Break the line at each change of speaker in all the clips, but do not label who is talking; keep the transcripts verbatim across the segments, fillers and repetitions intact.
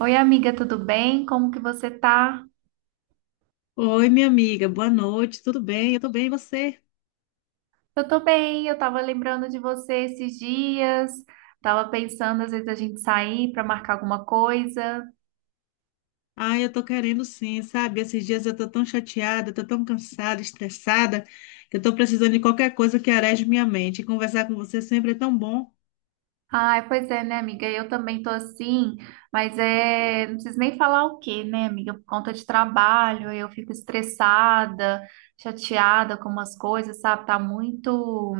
Oi, amiga, tudo bem? Como que você tá?
Oi, minha amiga, boa noite, tudo bem? Eu tô bem, e você?
Eu tô bem, eu tava lembrando de você esses dias, tava pensando às vezes a gente sair pra marcar alguma coisa.
Ah, eu tô querendo sim, sabe? Esses dias eu tô tão chateada, eu tô tão cansada, estressada, que eu tô precisando de qualquer coisa que areje minha mente. E conversar com você sempre é tão bom.
Ai, pois é, né, amiga? Eu também tô assim, mas é, não preciso nem falar o quê, né, amiga? Por conta de trabalho, eu fico estressada, chateada com umas coisas, sabe? Tá muito,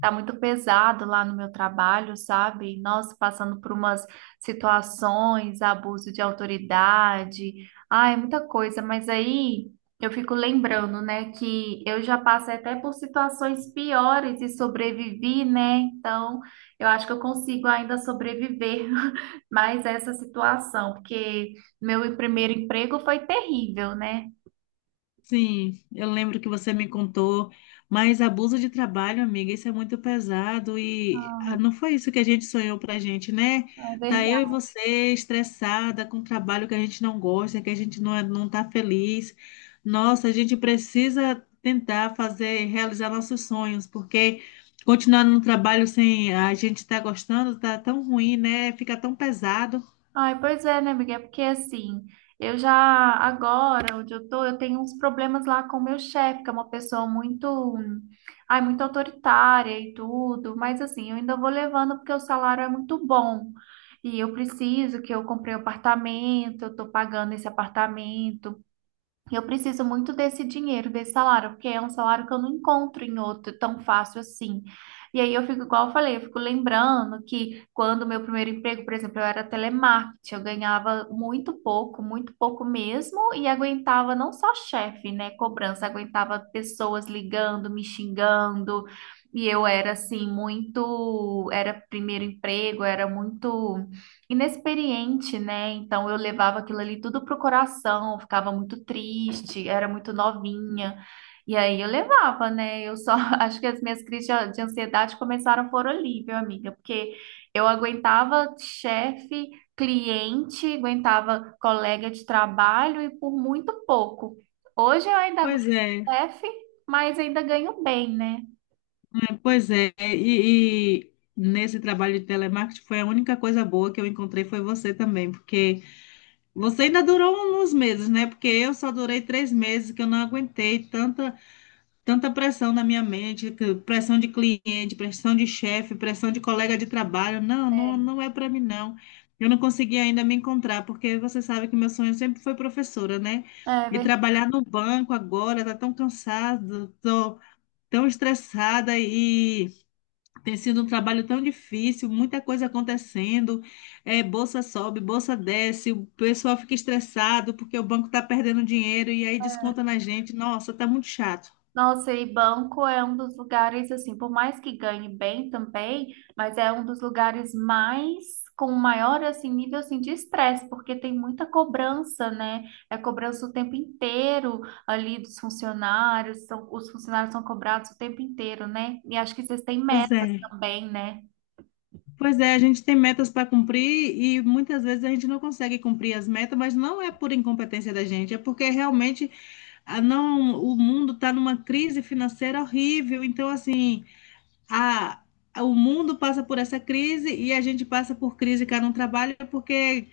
tá muito pesado lá no meu trabalho, sabe? Nossa, passando por umas situações, abuso de autoridade, ai, muita coisa, mas aí eu fico lembrando, né, que eu já passei até por situações piores e sobrevivi, né? Então, eu acho que eu consigo ainda sobreviver mais a essa situação, porque meu primeiro emprego foi terrível, né?
Sim, eu lembro que você me contou, mas abuso de trabalho, amiga, isso é muito pesado e
Ah,
ah, não foi isso que a gente sonhou pra gente, né?
é
Tá, eu e
verdade.
você estressada com um trabalho que a gente não gosta, que a gente não, é- não tá feliz. Nossa, a gente precisa tentar fazer, realizar nossos sonhos, porque continuar no trabalho sem a gente estar gostando tá tão ruim, né? Fica tão pesado.
Ai, pois é, né, amiga? É porque assim, eu já agora, onde eu tô, eu tenho uns problemas lá com o meu chefe, que é uma pessoa muito, hum, ai, muito autoritária e tudo, mas assim, eu ainda vou levando porque o salário é muito bom. E eu preciso que eu comprei um apartamento, eu tô pagando esse apartamento. Eu preciso muito desse dinheiro, desse salário, porque é um salário que eu não encontro em outro tão fácil assim. E aí eu fico, igual eu falei, eu fico lembrando que quando o meu primeiro emprego, por exemplo, eu era telemarketing, eu ganhava muito pouco, muito pouco mesmo, e aguentava não só chefe, né, cobrança, aguentava pessoas ligando, me xingando, e eu era assim, muito, era primeiro emprego, era muito inexperiente, né? Então eu levava aquilo ali tudo pro coração, ficava muito triste, era muito novinha. E aí eu levava, né? Eu só acho que as minhas crises de de ansiedade começaram por ali, viu, amiga? Porque eu aguentava chefe, cliente, aguentava colega de trabalho e por muito pouco. Hoje eu ainda
Pois
aguento
é.
chefe, mas ainda ganho bem, né?
É, pois é, e, e nesse trabalho de telemarketing foi a única coisa boa que eu encontrei, foi você também, porque você ainda durou uns meses, né? Porque eu só durei três meses, que eu não aguentei tanta, tanta pressão na minha mente, que- pressão de cliente, pressão de chefe, pressão de colega de trabalho. Não, não,
É,
não é para mim, não. Eu não consegui ainda me encontrar, porque você sabe que meu sonho sempre foi professora, né?
é
E
verdade.
trabalhar no banco agora, tá tão cansado, tô tão estressada e tem sido um trabalho tão difícil, muita coisa acontecendo, é, bolsa sobe, bolsa desce, o pessoal fica estressado porque o banco está perdendo dinheiro e aí desconta na gente. Nossa, tá muito chato.
Nossa, e banco é um dos lugares, assim, por mais que ganhe bem também, mas é um dos lugares mais com maior assim nível assim de estresse, porque tem muita cobrança, né? É cobrança o tempo inteiro ali dos funcionários, são, os funcionários são cobrados o tempo inteiro, né? E acho que vocês têm
Pois
metas
é.
também, né?
Pois é, a gente tem metas para cumprir e muitas vezes a gente não consegue cumprir as metas, mas não é por incompetência da gente, é porque realmente a não, o mundo está numa crise financeira horrível. Então, assim, a, a- o mundo passa por essa crise e a gente passa por crise cá no trabalho, porque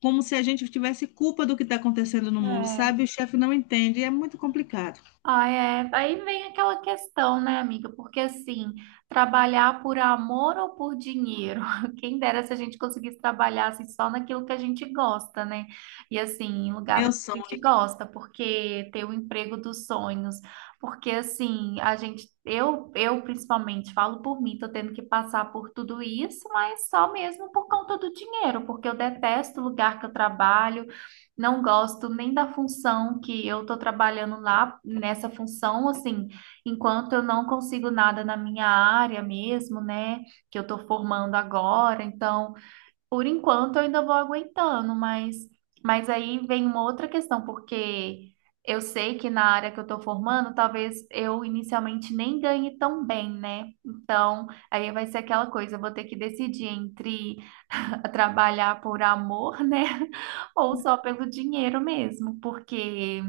como se a gente tivesse culpa do que está acontecendo no mundo,
É.
sabe? O chefe não entende, é muito complicado.
Ah, é. Aí vem aquela questão, né, amiga? Porque assim, trabalhar por amor ou por dinheiro? Quem dera se a gente conseguisse trabalhar assim, só naquilo que a gente gosta, né? E assim, em lugares
Meu
que a
sonho.
gente gosta, porque ter o emprego dos sonhos. Porque assim, a gente, eu, eu principalmente falo por mim, tô tendo que passar por tudo isso, mas só mesmo por conta do dinheiro, porque eu detesto o lugar que eu trabalho. Não gosto nem da função que eu estou trabalhando lá, nessa função, assim, enquanto eu não consigo nada na minha área mesmo, né, que eu estou formando agora. Então, por enquanto, eu ainda vou aguentando, mas, mas aí vem uma outra questão, porque eu sei que na área que eu estou formando, talvez eu inicialmente nem ganhe tão bem, né? Então, aí vai ser aquela coisa, eu vou ter que decidir entre. A trabalhar por amor, né? Ou só pelo dinheiro mesmo, porque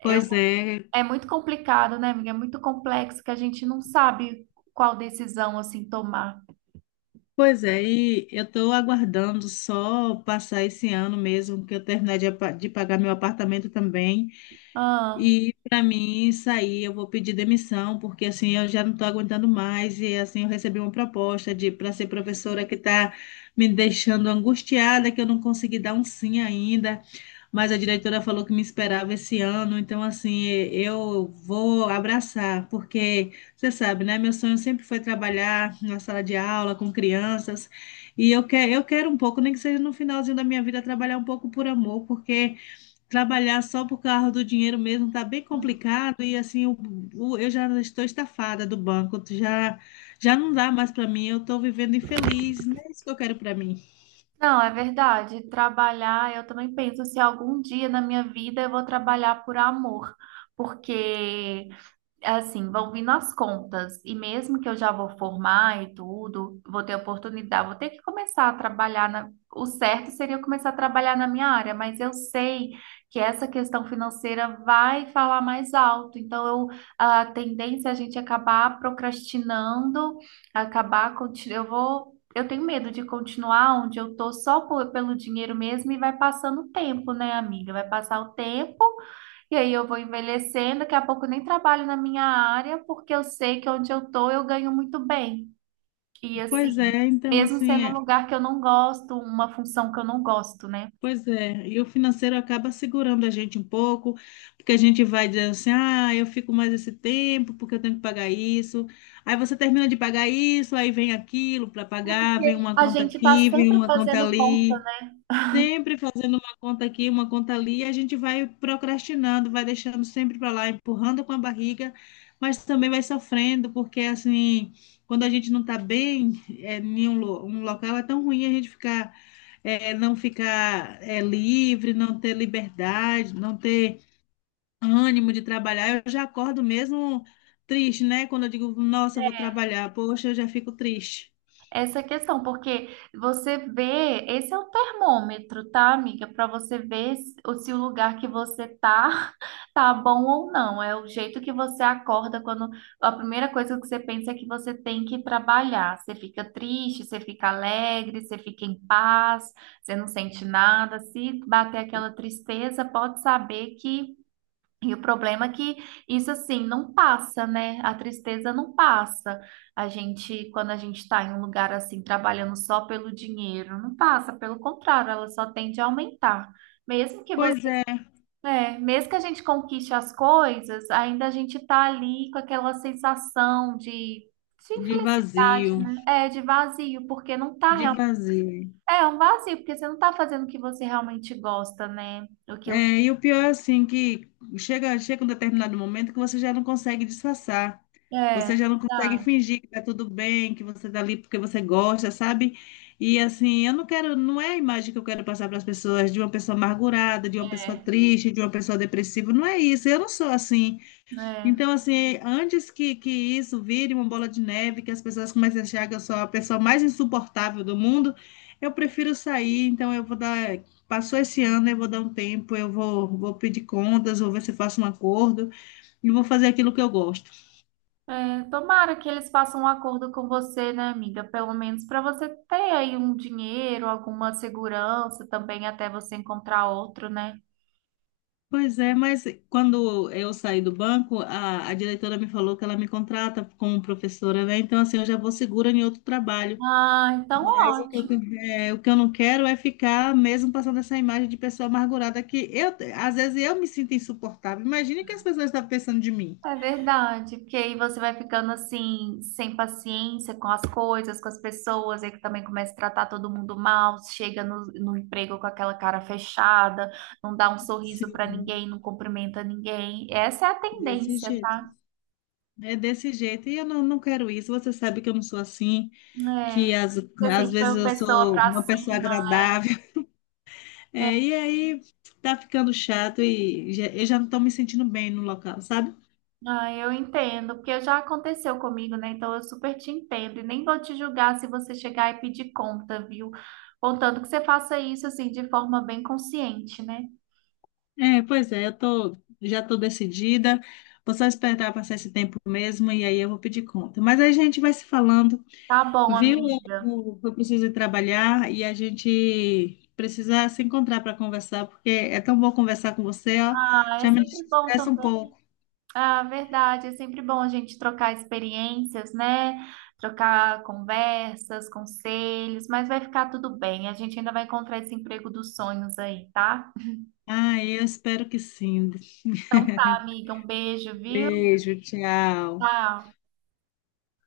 eu,
Pois é,
é muito complicado, né, amiga? É muito complexo que a gente não sabe qual decisão assim tomar.
pois é, e eu estou aguardando só passar esse ano mesmo, que eu terminar de, apa- de pagar meu apartamento também.
Ah,
E para mim sair, eu vou pedir demissão, porque assim eu já não estou aguentando mais. E assim eu recebi uma proposta de para ser professora que está me deixando angustiada, que eu não consegui dar um sim ainda. Mas a diretora falou que me esperava esse ano, então assim eu vou abraçar, porque você sabe, né? Meu sonho sempre foi trabalhar na sala de aula com crianças. E eu que, eu quero um pouco, nem que seja no finalzinho da minha vida, trabalhar um pouco por amor, porque. Trabalhar só por causa do dinheiro mesmo tá bem complicado e assim o- o- eu já estou estafada do banco, já já não dá mais para mim, eu estou vivendo infeliz, não é isso que eu quero para mim.
não, é verdade. Trabalhar, eu também penso se algum dia na minha vida eu vou trabalhar por amor, porque assim, vão vindo as contas. E mesmo que eu já vou formar e tudo, vou ter oportunidade, vou ter que começar a trabalhar na... O certo seria eu começar a trabalhar na minha área, mas eu sei que essa questão financeira vai falar mais alto. Então, eu, a tendência é a gente acabar procrastinando, acabar... conti- Eu vou... Eu tenho medo de continuar onde eu tô só por- pelo dinheiro mesmo e vai passando o tempo, né, amiga? Vai passar o tempo e aí eu vou envelhecendo, daqui a pouco eu nem trabalho na minha área, porque eu sei que onde eu tô eu ganho muito bem. E
Pois
assim,
é, então
mesmo
assim,
sendo um
é,
lugar que eu não gosto, uma função que eu não gosto, né?
pois é, e o financeiro acaba segurando a gente um pouco, porque a gente vai dizendo assim, ah, eu fico mais esse tempo porque eu tenho que pagar isso. Aí você termina de pagar isso, aí vem aquilo para pagar, vem
Porque
uma
a
conta
gente tá
aqui, vem
sempre
uma conta
fazendo conta.
ali. Sempre fazendo uma conta aqui, uma conta ali, e a gente vai procrastinando, vai deixando sempre para lá, empurrando com a barriga, mas também vai sofrendo, porque assim, quando a gente não está bem é, em um, lo- um local, é tão ruim a gente ficar, é, não ficar é, livre, não ter liberdade, não ter ânimo de trabalhar. Eu já acordo mesmo triste, né? Quando eu digo, nossa, eu vou trabalhar, poxa, eu já fico triste.
Essa questão, porque você vê, esse é o termômetro, tá, amiga? Para você ver se o se o lugar que você tá tá bom ou não. É o jeito que você acorda quando a primeira coisa que você pensa é que você tem que trabalhar. Você fica triste, você fica alegre, você fica em paz, você não sente nada. Se bater aquela tristeza, pode saber que e o problema é que isso assim não passa, né? A tristeza não passa. A gente, quando a gente está em um lugar assim, trabalhando só pelo dinheiro, não passa, pelo contrário, ela só tende a aumentar. Mesmo que você,
Pois é,
é, mesmo que a gente conquiste as coisas, ainda a gente tá ali com aquela sensação de, de
de
infelicidade,
vazio,
né? É, de vazio, porque não tá
de
real.
vazio.
É um vazio, porque você não tá fazendo o que você realmente gosta, né?
É,
Aquilo.
e o pior é assim, que chega, chega um determinado momento que você já não consegue disfarçar.
É,
Você já não consegue
verdade.
fingir que tá tudo bem, que você tá ali porque você gosta, sabe? E assim, eu não quero, não é a imagem que eu quero passar para as pessoas, de uma pessoa amargurada, de uma pessoa
É,
triste, de uma pessoa depressiva. Não é isso. Eu não sou assim.
é.
Então, assim, antes que, que isso vire uma bola de neve, que as pessoas comecem a achar que eu sou a pessoa mais insuportável do mundo, eu prefiro sair. Então, eu vou dar. Passou esse ano, eu vou dar um tempo, eu vou, vou pedir contas, vou ver se faço um acordo e vou fazer aquilo que eu gosto.
É, tomara que eles façam um acordo com você, né, amiga? Pelo menos para você ter aí um dinheiro, alguma segurança também até você encontrar outro, né?
Pois é, mas quando eu saí do banco, a, a diretora me falou que ela me contrata como professora, né? Então, assim, eu já vou segura em outro trabalho.
Ah, então
Mas o que eu,
ótimo.
é, o que eu não quero é ficar mesmo passando essa imagem de pessoa amargurada, que eu, às vezes eu me sinto insuportável. Imagine o que as pessoas estão pensando de mim.
É verdade, porque aí você vai ficando assim, sem paciência com as coisas, com as pessoas, aí que também começa a tratar todo mundo mal, chega no, no emprego com aquela cara fechada, não dá um sorriso para
Sim,
ninguém, não cumprimenta ninguém. Essa é a
desse
tendência,
jeito.
tá?
É desse jeito. E eu não, não quero isso. Você sabe que eu não sou assim, que
É,
às,
você
às
sempre foi
vezes
uma
eu
pessoa
sou
pra
uma pessoa
cima.
agradável. É, e aí tá ficando chato e já- eu já não estou me sentindo bem no local, sabe?
Ah, eu entendo, porque já aconteceu comigo, né? Então eu super te entendo e nem vou te julgar se você chegar e pedir conta, viu? Contanto que você faça isso assim de forma bem consciente, né?
É, pois é, eu tô, já tô decidida. Vou só esperar passar esse tempo mesmo e aí eu vou pedir conta. Mas aí a gente vai se falando,
Tá bom,
viu? Eu,
amiga.
vou- eu preciso ir trabalhar e a gente precisa se encontrar para conversar, porque é tão bom conversar com você, ó.
Ah, é
Já me
sempre bom
estressa um
também.
pouco.
Ah, verdade, é sempre bom a gente trocar experiências, né? Trocar conversas, conselhos, mas vai ficar tudo bem. A gente ainda vai encontrar esse emprego dos sonhos aí, tá?
Ah, eu espero que sim.
Então tá, amiga, um beijo, viu?
Beijo, tchau.
Tchau.